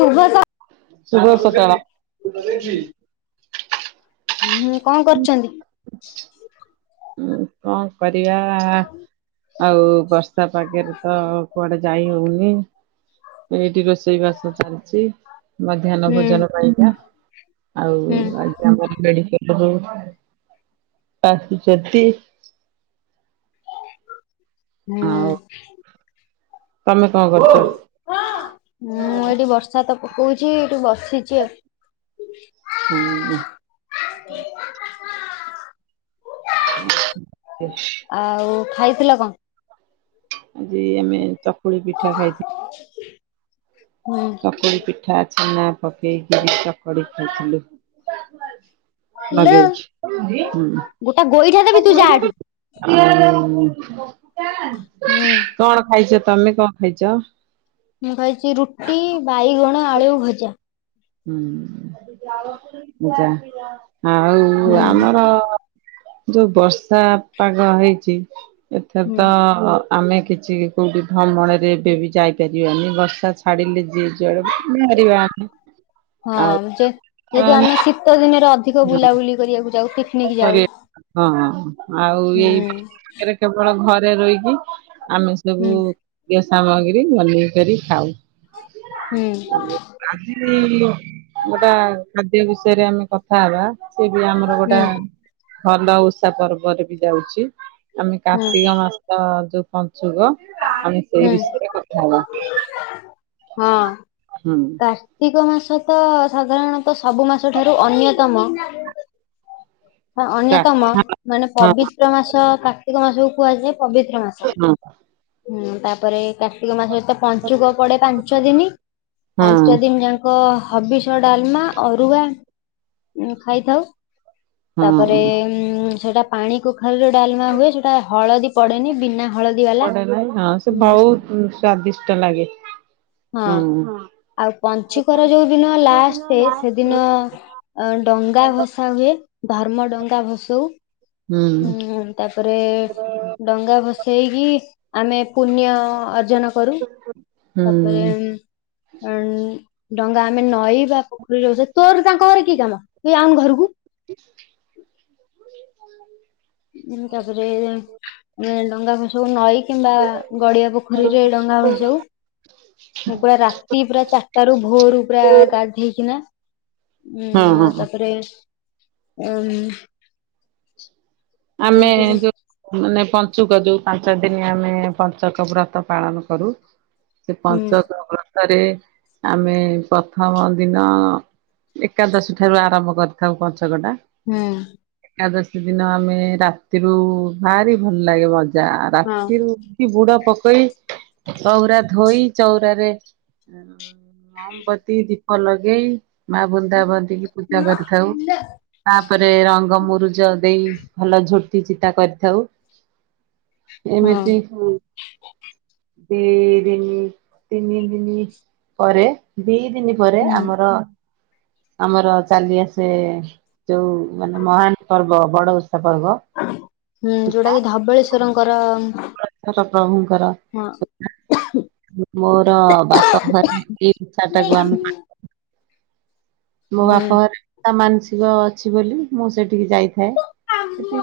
ଶଭ ସ ଶୁଭ ସକାଳ। ହୁଁଁ କଣ କର୍ଚନ୍ତି? ଉଁ କଣ କରିବା ଆ-ଆ ଆଉ ବର୍ଷା ପାଗରେ ତ କୁଆଡ଼େ ଯାଇ ହୋଉନି। ଏଇଠି ରୋଷେଇ ବାସ ଚାଲ୍ ଚି, ମଧ୍ୟାନ ହୁଁ ଭୋଜନ ପାଇଁକା। ଆଉ ହୁଁ। ଆଜିଆମର ମେଡିକାଲ ରୁ ଆସୁଛନ୍ତି। ହୁଁ ଆଉ -ଉଁ ତମେ କଣ କରୁଚ? ମୁଁ ଏଇଠି ବର୍ଷା ତ ପକଉଛି ଏଠୁ ବସିଛି ଆଉ। ହୁଁ, ହୁଁ। [unintelligible] [inaudible] [inaudible] ଆଉ ଖାଇଥିଲ କଣ? ଆଜି ଆମେ ଚକୁଳି ପିଠା ଖାଇଥିଲୁ। ହୁଁ। ଚକୁଳି ପିଠା ଛେନା ପକେଇକିରି ଚକଡିକି ଖାଇଥିଲୁ। ଲଗେଇକି, ହୁଁ। ଗୋଟା ଗୋଇଠା ଦେବି ତୁ ଯା ଏଠୁ। ହୁଁ, ହୁଁ କଣ ଖାଇଛ ତମେ, କଣ ଖାଇଛ? ମୁଁ ଖାଇଛି ରୁଟି, ବାଇଗଣ ଆଳୁ ଭଜା। ହୁଁ, ଭଜା ହୁଁ ଆଉ ଆମର ଯୋଉ ବର୍ଷା ପାଗ ହେଇଛି ଏଥର ହୁଁ ତ ଆମେ କିଛି କେଉଁଠି ଭ୍ରମଣରେ ଏବେ ବି ଯାଇପାରିବାନି ବର୍ଷା ଛାଡ଼ିଲେ ଯିଏ ଯୁଆଡ଼େ ବାହାରିବା। [unintelligible] ହଁ ଯେ ଯେହେତୁ ଆମେ ଆଉ ଶୀତ ଦିନରେ ଅଧିକ ବୁଲାବୁଲି କରିବାକୁ ଯାଉ ପିକନିକ୍ ଯାଉ। ହଁ, ହଁ ଆଉ ହୁଁ ଏଇ ପାଖରେ କେବଳ ଘରେ ରହିକି ଆମେ ସବୁ ହୁଁ ଖାଦ୍ୟ ସାମଗ୍ରୀ ବନେଇ କରି ଖାଉ। ହୁଁ। ଆଜି ଗୋଟା ଖାଦ୍ୟ ବିଷୟରେ ଆମେ କଥା ହେବା। ସିଏ ବି ଆମର ଗୋଟା ହୁଁ ଭଲ ଓଷା ପର୍ବରେ ବି ଯାଉଛି। ଆମେ ହୁଁ କାର୍ତ୍ତିକ ମାସ ଯୋଉ ପଞ୍ଚୁକ ଆମେ ସେଇ ହୁଁ ବିଷୟରେ କଥା ହେବା। ହଁ। ହୁଁ। କାର୍ତ୍ତିକ ମାସ ତ ସାଧାରଣତଃ ସବୁ ମାସ ଠାରୁ ଅନ୍ୟତମ। ହଁ, ଅନ୍ୟତମ ହଁ ମାନେ ପବିତ୍ର ମାସ କାର୍ତ୍ତିକ ମାସକୁ କୁହାଯାଏ ପବିତ୍ର ମାସ। ହୁଁ, ତାପରେ କାର୍ତ୍ତିକ ମାସରେ ତ ପଞ୍ଚୁକ ପଡେ ପାଞ୍ଚ ଦିନ ହଁ ପାଞ୍ଚ ଦିନି ଯା ଙ୍କ ହବିଷ ଡାଲମା, ଅରୁଆ ଖାଇଥାଉ। ହଁ ତାପରେ ହଁ। ଉ ସେଟା ପାଣିକୁ ଘରେ ଯୋଉ ଡାଲମା ହୁଏ ସେଟା ହଳଦୀ ପଡେନି ବିନା ହଳଦୀ ବାଲା। ହୁଁ। ସ୍ୱାଦିଷ୍ଟ ଲାଗେ, ହୁଁ, ହଁ। ଆଉ ପଞ୍ଚୁକର ଯୋଉ ଦିନ ଲାଷ୍ଟ ସେଦିନ ଅ ଡଙ୍ଗା ଭସା ହୁଏ, ଧର୍ମ ଡଙ୍ଗା ଭସଉ। ହୁଁ, ତାପରେ ଡଙ୍ଗା ଭସେଇକି ଆମେ ପ୍ରୁଣ୍ୟ ଅର୍ଜନ କରୁ। ହୁଁ ତାପରେ, ଉନ୍ ଡଙ୍ଗା ଆମେ ନଈ ବା ପୋଖରୀରେ ଭସାଉ, ତୋର ତାଙ୍କ ଘରେ କିଏ କାମ ତୁ ଯାଉନୁ ଘରକୁ। [unintelligible] ମୁଁ ତାପରେ ଡଙ୍ଗା ଭସଉ ନଈ କିମ୍ବା ଗଡ଼ିଆ ପୋଖରୀରେ ଡଙ୍ଗା ଭସଉ। ପୁରା ରାତି ପୁରା ଚାରିଟା ରୁ ଭୋରୁୁ ପୁରା ଗାଧେଇକିନା ହଁ ହଁ ଉନ୍ ତାପରେ ଉନ୍ ଆମେ ଯୋଉ ମାନେ ପଞ୍ଚୁକ ଯୋଉ ପାଞ୍ଚ ଦିନି ଆମେ ପଞ୍ଚକ ବ୍ରତ ପାଳନ କରୁ ସେ ହୁଁ ପଞ୍ଚକ ବ୍ରତରେ ଆମେ ପ୍ରଥମ ଦିନ ଏକାଦଶୀ ଠାରୁ ଆରମ୍ଭ କରିଥାଉ ପଞ୍ଚକଟା। ହୁଁ ଏକାଦଶୀ ଦିନ ଆମେ ରାତିରୁ ଭାରି ଭଲ ଲାଗେ ମଜା ରାତିରୁ ବୁଡ ପକେଇ ଚଉରା ଧୋଇ ଚଉରାରେ ମହମବତୀ ଦୀପ ଲଗେଇ। ମା ବୃନ୍ଦାବନ୍ଦିକି ପୂଜା କରିଥାଉ ତାପରେ ରଙ୍ଗ ମୁରୁଜ ଦେଇ। ଭଲ ଝୋଟି ଚିତା କରିଥାଉ ହଁ ଏମିତି ଉ ଦି ଦିନ ତିନି ଦିନ ପରେ ଦି ଦିନ ପରେ ହୁଁ ଆମର ଆମର ଚାଲି ଆସେ ଯୋଉ ମାନେ ମହାନପର୍ବ ବଡ଼ଓଷା ପର୍ବ। ହୁଁ ଯୋଉଟା କି ଧବଳେଶ୍ଵରଙ୍କର ଟ ପ୍ରଭୁଙ୍କର। ହଁ। ମୋର ବାପ ଘରେ ଏଇ ଇଚ୍ଛାଟାକୁ ଆମକୁ ମୋ ହୁଁ ବାପ ଘରେ ତା ମାନସିକ ଅଛି ବୋଲି ମୁଁ ସେଠିକି ଯାଇଥାଏ। ସେଠି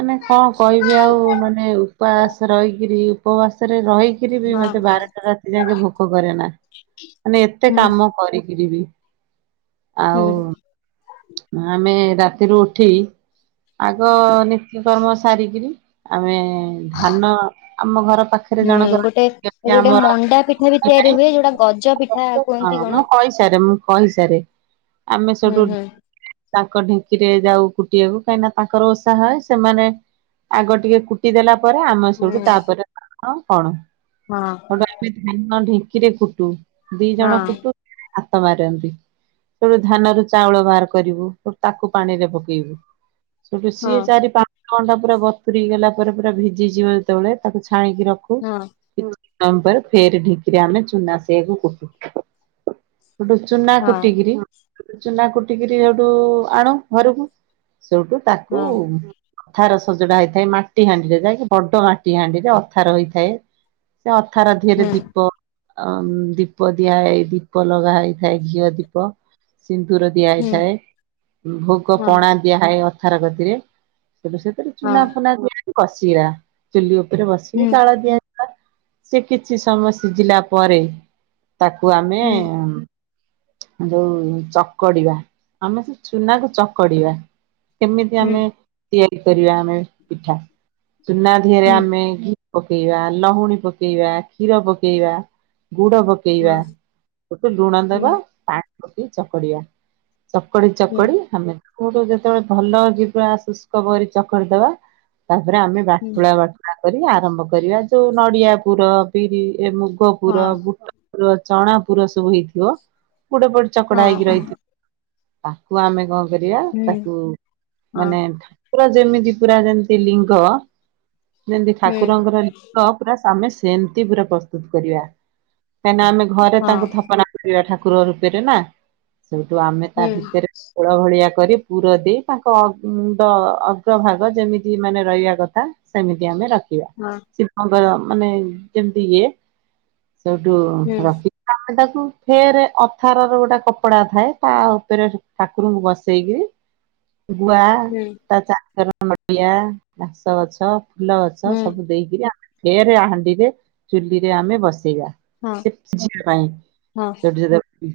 ମାନେ କଣ କହିବି ଆଉ ମାନେ ଉପବାସ ରହିକିରି। ଉପବାସରେ ରହିକିରି ବି ହଁ ମତେ ବାରଟା ରାତି ଯାଇକେ ଭୋକ କରେନା। ମାନେ ଏତେ ହୁଁ କାମ କରିକିରି ବି ହୁଁ ଆଉ ଆମେ ରାତିରୁ ଉଠି ଆଗ ନିତ୍ୟକର୍ମ ସାରିକିରି ଆମେ ଧାନ ଆମ ଘର ପାଖରେ ହୁଁ ଜଣକର ଗୋଟେ କେତେ ଯୋଉଟେ ଆମର ମଣ୍ଡା ପିଠା ବି ଧାନ ତିଆରି ହେଉଥାଏ। ହୁଏ ଯୋଉଟା ଗଜ ପିଠା ହଁ କୁହନ୍ତି କଣ? ମୁଁ କହିସାରେ ମୁଁ କହିସାରେ ଆମେ ହୁଁ ସେଠୁ ହୁଁ ତାଙ୍କ ଢେଙ୍କିରେ ଯାଉ କୁଟିବାକୁ କାହିଁକିନା ତାଙ୍କର ଓଷା ହୁଏ ସେମାନେ ଆଗ ଟିକେ କୁଟିଦେଲ ପରେ ଆମେ ସେଠୁ ତାପରେ କରୁ। ହଁ। ଧାନ ଢିଙ୍କିରେ କୁଟୁ ଦିଜଣ ହଁ କୁଟୁ। ହାତମାରନ୍ତି ସେଠୁ ଧାନରୁ ଚାଉଳ ବାହାର କରିବୁୁ ତାକୁ ପାଣିରେ ପକେଇବୁ ସେଠୁ ହଁ ହଁ ସିଏ ଚାରି ପା ଅଧଘଣ୍ଟା ପୁରା ବତୁୁରିଗଲା ପରେ ପୁରା ଭିଜିଯିବ ଯେତେବେଳେ ତାକୁ ଛାଣିକି ରଖୁ। ହଁ। ଆମବର ଫେର ଢିଙ୍କିରେ ଆମେ ଚୁନା ଦେଇ କୁଟୁ। ଚୁନା ହଁ ହଁ କୁଟିକିରି ଚୁନା କୁ କୁଟିକିରି ସେଇଠୁ ଆଣୁ ଘରକୁ ସେଇଠୁ ତାକୁ। ହଁ ଅଥାର ସଜଡା ହେଇଥାଏ ମାଟିହାଣ୍ଡିରେ ଯାଇକି ବଡ଼ମାଟିହାଣ୍ଡିରେ ଅଥାର ହେଇଥାଏ। ସେ ଅଥାର ହୁଁ ଧୀଅରେ ଦୀପ ଅମ୍ ଦୀପ ଦିଆହେଇ ଦୀପ ଲଗାହେଇଥାଏ ଘିଅଦୀପ ସିନ୍ଦୁର ଦିଆ ହୁଁ ଥାଏ ହଁ ଭୋଗପଣା ଦିଆହୁଏ ଅଥାର ଗଦୀରେ ସେଠୁ ସେ ସେଠି ହଁ ଚୁନାଫୁନା କୁଟି ବସିଆ ଚୁଲି ଉପରେ ବସିକି ହୁଁ ଜାଳ ଦିଆ ସେ କିଛି ସମୟ ସିଝିଲା ପରେ ତାକୁ ଆମେ ହୁଁ ଯୋଉ ଚକଡିବା, ଆମେ ସେ ଚୁନାକୁ ଚକଡିବା କେମିତି ହୁଁ ଆମେ ତିଆରି କରିବା ଆମେ ପିଠା ଚୁନାଧିଅରେ ହୁଁ ଆମେ ଘିଅ ପକେଇବା ଲହୁଣୀ ପକେଇବା କ୍ଷୀର ପକେଇବା ଗୁଡ଼ ପକେଇ ପକେଇବା ହଁ ଗଟୁ ଲୁଣ ହୁଁ ଦେବା ପାଣି ପକେଇ ଚକଡିବା। ଚକଡି ହୁଁ ଚକଡି ଆମେ କଉଠୁ ଯେତେବେଳେ ଭଲଯିବା ଶୁଷ୍କକରି ଚକଟିଦେବା ତାପରେ ଆମେ ହୁଁ ବାଟୁଳା ଆଗରି ଆରମ୍ଭ କରିବା ଯୋଉ ନଡିଆପୁର ବିରି ଏ ମୁଗପୁର ହଁ ବୁଟ ପୁର ଚଣାପୁର ସବୁ ହେଇଥିବ। [unintelligible] ପୋଡ ହଁ ଚକଡା ହେଇକି ରହିଥିବ [inaudible] ତାକୁ ଆମେ କ କରିବା ତାକୁ ହୁଁ ହଁ ହୁଁ ହଁ ହୁଁ ହଁ ହୁଁ ହୁଁ ହୁଁ ହଁ ହଁ ହଁ ମାନେ ଠାକୁର ଯେମିତି ପୁରା ଯେମିତି ଲିଙ୍ଗ ଯେମିତି ଠାକୁରଙ୍କର [unintelligible] ଆମେ ସେମିତି ପୁରା ପ୍ରସ୍ତୁତ କରିବା, କାହିଁକିନା ଆମେ ଘରେ ତାଙ୍କୁ ଥାପନା ପ୍ରିୟଠାକୁର ରୂପେରେ ନା ସେଇଠୁ ଆମେ ତା ଭିତରେ ଓଳ ଭଳିଆ କରି ପୁରଦେଇ ତାଙ୍କ ଅଁ ଉଁ ମୁଣ୍ଡଅଗ୍ରଭାଗ ଯେମିତି ମାନେ ରଇଆ କଥା ସେମିତି ଆମେ ରଖିବା। ହଁ। ଶିବଙ୍କର ମାନେ ଯେମିତି ଇଏ ସେଇଠୁ ରଖି ତମେ ତାକୁ ଫେର ପଥାର ର ଗୋଟେ କପଡା ଥାଏ ତା ଉପରେ ଠାକୁରଙ୍କୁ ବସେଇକିରି ଗୁଆ ତା [unintelligible] ଆସ ଘାସଗଛ ଫୁଲଗଛ ସବୁ ଦେଇକିରି ଆମେ ଫେର ହାଣ୍ଡିରେ ଚୁଲିରେ ଆମେ ବସେଇଆ। ସେଠି [unintelligible] ଯିବା ପାଇଁ ସେଠି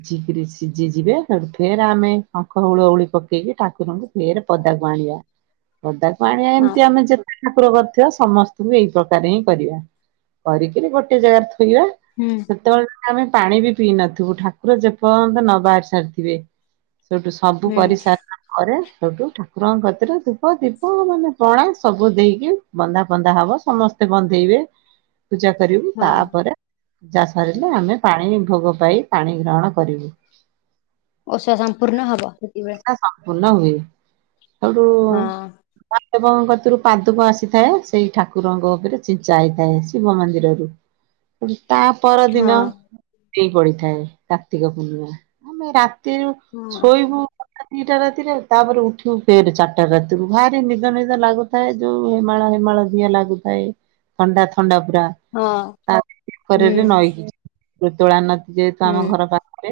ଝିକରିସିଝି ଯିବେ ସେଠୁ ଫେର ଆମେ ଶଙ୍ଖ, ହୁଳହୁଳି ପକେଇକି ଠାକୁରଙ୍କୁ ଫେରେ ପଦାକୁ ଆଣିବା, ପଦାକୁ ଆଣିବା ଏମିତି ଆମେ ଯେ ଠାକୁର କରିଥିବା ସମସ୍ତଙ୍କୁ ଏଇ ପ୍ରକାର ହିଁ କରିବା। କରିକିରି ଗୋଟେ ଜାଗାରେ ଥୋଇବଆ। ହୁଁ। ସେତେବେଳେ ଆମେ ପାଣି ବି ପିଇ ନଥିବୁ ଠାକୁର ଯେପର୍ଯ୍ୟନ୍ତ ନ ବାହାରି ସାରିଥିବେ ସେଠୁ। ସବୁ ହୁଁ କରିସାର ଆରେ ସବୁ ଠାକୁରଙ୍କ କତିରେ ଧୁପ, ଦୀପ ମାନେ ପଣା ସବୁ ଦେଇକି ବନ୍ଧା ପନ୍ଦା ହବ ସମସ୍ତେ ବନ୍ଦେଇବେ। ପୂଜାକରିବୁ ହଁ ତାପରେ ପୂଜାସରିଲେ ଆମେ ପାଣିଭୋଗ ପାଇ ପାଣି ଗ୍ରହଣକରିବୁ। ଓଷା ସମ୍ପୂର୍ଣ ହବ ସେତିବେଳେ। ସମ୍ପୂର୍ଣ ହୁଏ ସେଉଠୁ ହଁ ମହାଦେବଙ୍କତରୁ ପାଦୁକ ଆସିଥାଏ ସେଇ ଠାକୁରଙ୍କ ଉପରେ ଛିଞ୍ଚା ହେଇଥାଏ। ଶିବ ମନ୍ଦିରରୁ ହ [inaudible] ତା ହଁ ପରଦିନ ଟି ପଡିଥାଏ କାର୍ତ୍ତିକ ପୂର୍ଣ୍ଣିମା ଆମେ ତିରୁ ହଁ ଶୋଇବୁ ଦି ଟା ରାତିରେ ତାପରେ ଉଠିବୁ ଫେରେ ଚାରିଟା ରାତିରୁ ଭାରି ନିଦ ନିଦ ଲାଗୁ ଥାଏ ଯୋଉ ହେମାଳ ହେମାଳ ଦିହ ଲାଗୁଥାଏ ଥଣ୍ଡା ଥଣ୍ଡା ପୁରା ହଁ ତା ପରେ ହୁଁ ନଈକି ଯିବୁ ତୋଳ ନଦିରେ ତ ହୁଁ ଆମ ଘର ପରେ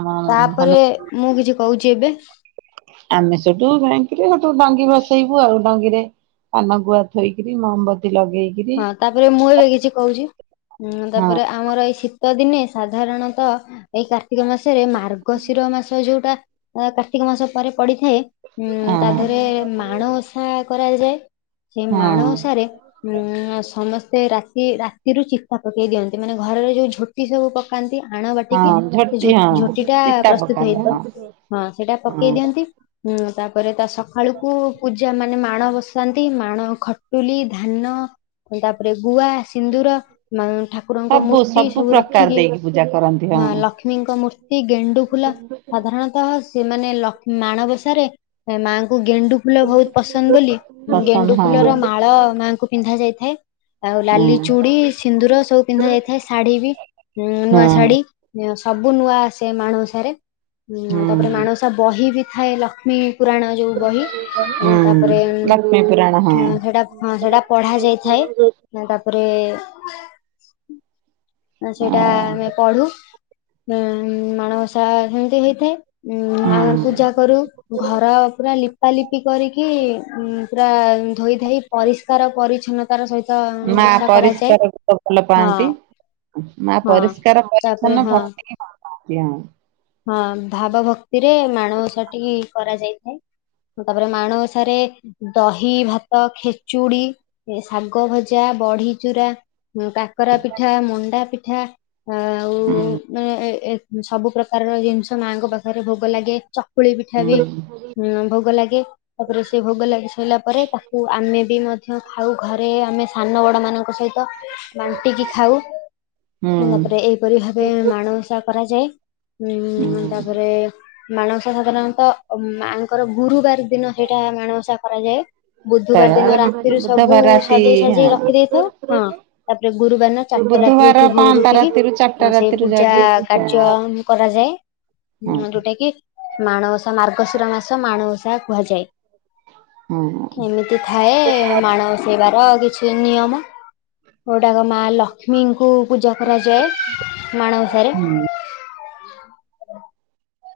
ଆମ ତାପରେ ହନୁମାନ ମୁଁ କିଛି କହୁଛି ଏବେ ଆମେ ସେଠୁ ଯାଇକିରି ସେଠୁ ଡଙ୍ଗି ଭସେଇବୁ ଆଉ ଡଙ୍ଗିରେ ପାନ ଗୁଆ ଥୋଇକରି ମହମବତୀ ଲଗେଇ ହଁ ତାପରେ ମୁଁ ଏବେ କିଛି କହୁଛି। ଉଁ ହଁ ତାପରେ ଆମର ଏଇ ଶୀତ ଦିନେ ସାଧାରଣତଃ ଏଇ କା କାର୍ତ୍ତିକ ମାସରେ ମାର୍ଗଶିର ମାସ ଯୋଉଟା ଆ କାର୍ତ୍ତିକ ମାସ ପରେ ପଡିଥାଏ ଉଁ ହଁ ତା ଦେହରେ ମାଣ ଓଷା କରାଯାଏ। ସେ ହଁ ମାଣ ଓଷାରେ ଉଁ ସମସ୍ତେ ରାତି ରାତିରୁ ଚିତା ପକେଇ ଦିଅନ୍ତି ମାନେ ଘରର ଯୋଉ ଝୋ ଟି ସବୁ ପକାନ୍ତି ଆଣ ହଁ ବାଟିକି ସେ ଝୋଟି ଝୋ ହଁ ଝୋଟି ଟା ଚିତା ପ୍ରସ୍ତୁତ ପକାନ୍ତି ହଁ ହେଇଥାଏ। ହଁ ସେଇଟା ପକେଇ ହଁ ଦିଅନ୍ତି। ହୁଁ ତାପରେ ତା ସକାଳୁକୁ ପୂଜା ମାନେ ମାଣ ବସାନ୍ତି ମାଣ ଖଟୁଲି ଧାନ ତାପରେ ଗୁଆ ସିନ୍ଦୁର ଠାକୁରଙ୍କ ସବୁ ମୂର୍ତ୍ତି ସବୁ ପ୍ରକାର ରଖିକି ଦେଇକି ପୂଜା କରନ୍ତି ହଁ ଲକ୍ଷ୍ମୀଙ୍କ ମୂର୍ତ୍ତି ଗେଣ୍ଡୁ ଫୁଲ ସାଧାରଣତଃ ସେମାନେ ଲକ୍ଷ୍ ମାଣବସାରେ ମାଙ୍କୁ ଗେଣ୍ଡୁ ଫୁଲ ବହୁତ୍ ପସନ୍ଦ ବୋଲି ପସନ୍ଦ ଗେଣ୍ଡୁ ହଁ। ଫୁଲର ମାଳ ମାଆଙ୍କୁ ପିନ୍ଧା ଯାଇଥାଏ। ଆଉ ହଁ ଲାଲି ଚୁଡ଼ି ସିନ୍ଦୁର ସବୁ ପିନ୍ଧା ଯାଇଥାଏ ଶାଢ଼ୀ ବି ନୂଆ ହଁ ଶାଢ଼ୀ ସବୁ ନୂଆ ଆସେ ମାଣ ଓଷା ରେ ଉଁ ତାପରେ ହୁଁ ମାଣଓଷା ବହି ବି ଥାଏ ଲକ୍ଷ୍ମୀ ପୁରାଣ ଯୋଉ ବହି ହୁଁ ତାପରେ ଲକ୍ଷ୍ମୀ ପୁରାଣ ହଁ। ସେଟା ହଁ ସେଟା ପଢା ଯାଇଥାଏ ତାପରେ ସେଇଟା ଆମେ ପଢୁ ମାଣବସା ସେମିତି ହେଇଥାଏ। ଉଁ ଆମେ ହୁଁ ପୂଜା କରୁ ଘର ପୁରା ଲିପା ଲିପି କରିକି ପୁରା ଧୋଇ ଧାଇ ପରିଷ୍କାର ପରିଚ୍ଛନ୍ନ ତାର ସହିତ ମା ଓଷା କରାଯାଏ ପରିଷ୍କାର ତ ଭଲ ହଁ ପାଆନ୍ତି। ମା ହଁ। ପରିଷ୍କାର ତାପରେ ପରିଚ୍ଛନ୍ନ ହଁ ଭକ୍ତିକି ଭଲ ପାଆନ୍ତି ହଁ। ହଁ ଭାବ ଭକ୍ତି ରେ ମାଣବସା ଟି କରାଯାଇଥାଏ। ତାପରେ ମାଣବ ସାରେ ଦହି, ଭାତ, ଖେଚୁଡି ଏ ଶାଗ ଭଜା, ବଢି ଚୁରା କାକରା ପିଠା, ମଣ୍ଡା ପିଠା ଆଉ ହୁଁ ହେ ହେ ସବୁ ପ୍ରକାରର ଜିନିଷ ମାଆଙ୍କ ପାଖରେ ଭୋଗ ଲାଗେ ଚକୁଳି ପିଠା ବି ହୁଁ ହଁ ଭୋଗ ଲାଗେ। ତାପରେ ସେ ଭୋଗ ଲାଗି ସାଇଲା ପରେ ତାକୁ ଆମେ ବି ମଧ୍ୟ ଖାଉ ଘରେ ଆମେ ସାନ ବଡ ମାନଙ୍କ ସହିତ ତ ବାଣ୍ଟିକି ଖାଉ ତାପରେ ଏଇପରି ଭାବେ ମାଣ ଓଷା କରାଯାଏ। ଉଁ ତାପରେ ମାଣ ଓଷା ତ ସାଧାରଣତଃ ମାଙ୍କର ଗୁରୁବାର ଦିନ ହେଇଟା ମାଣବସା କରାଯାଏ। ବୁଧବାର ଦିନ ରାତିରୁ ସବୁ ବୁଧବାର ରାତି ସଜେଇ ହଁ। ସଜାଇ ରଖିଦେଇଥାଉ ହଁ ତା ଗୁରୁବାର ଦିନ ଚାରିଟା ରାତିରେ ବୁଧବାର ଉଠି ଭୋର ପାଞ୍ଚଟା ଉଠିକି ରାତିରୁ ଚାରିଟା ସେଇ ରାତିରୁ ପୂଜା ଯାଇକି କାର୍ଯ୍ୟ ମୁଁ କରାଯାଏ ହଁ ଯୋଉଟା କି ମାଣବସା ମାର୍ଗଶିର ମାସ ମାଣବସା କୁହାଯାଏ। ହଁ ଏମିତି ଥାଏ ମାଣବସା ସେବାର କିଛି ନିୟମ ଯୋଉଟାକ ମା ଲଷ୍ମୀ ଲକ୍ଷ୍ମୀଙ୍କୁ ପୂଜା କରାଯାଏ ମାଣବସାରେ ହଁ।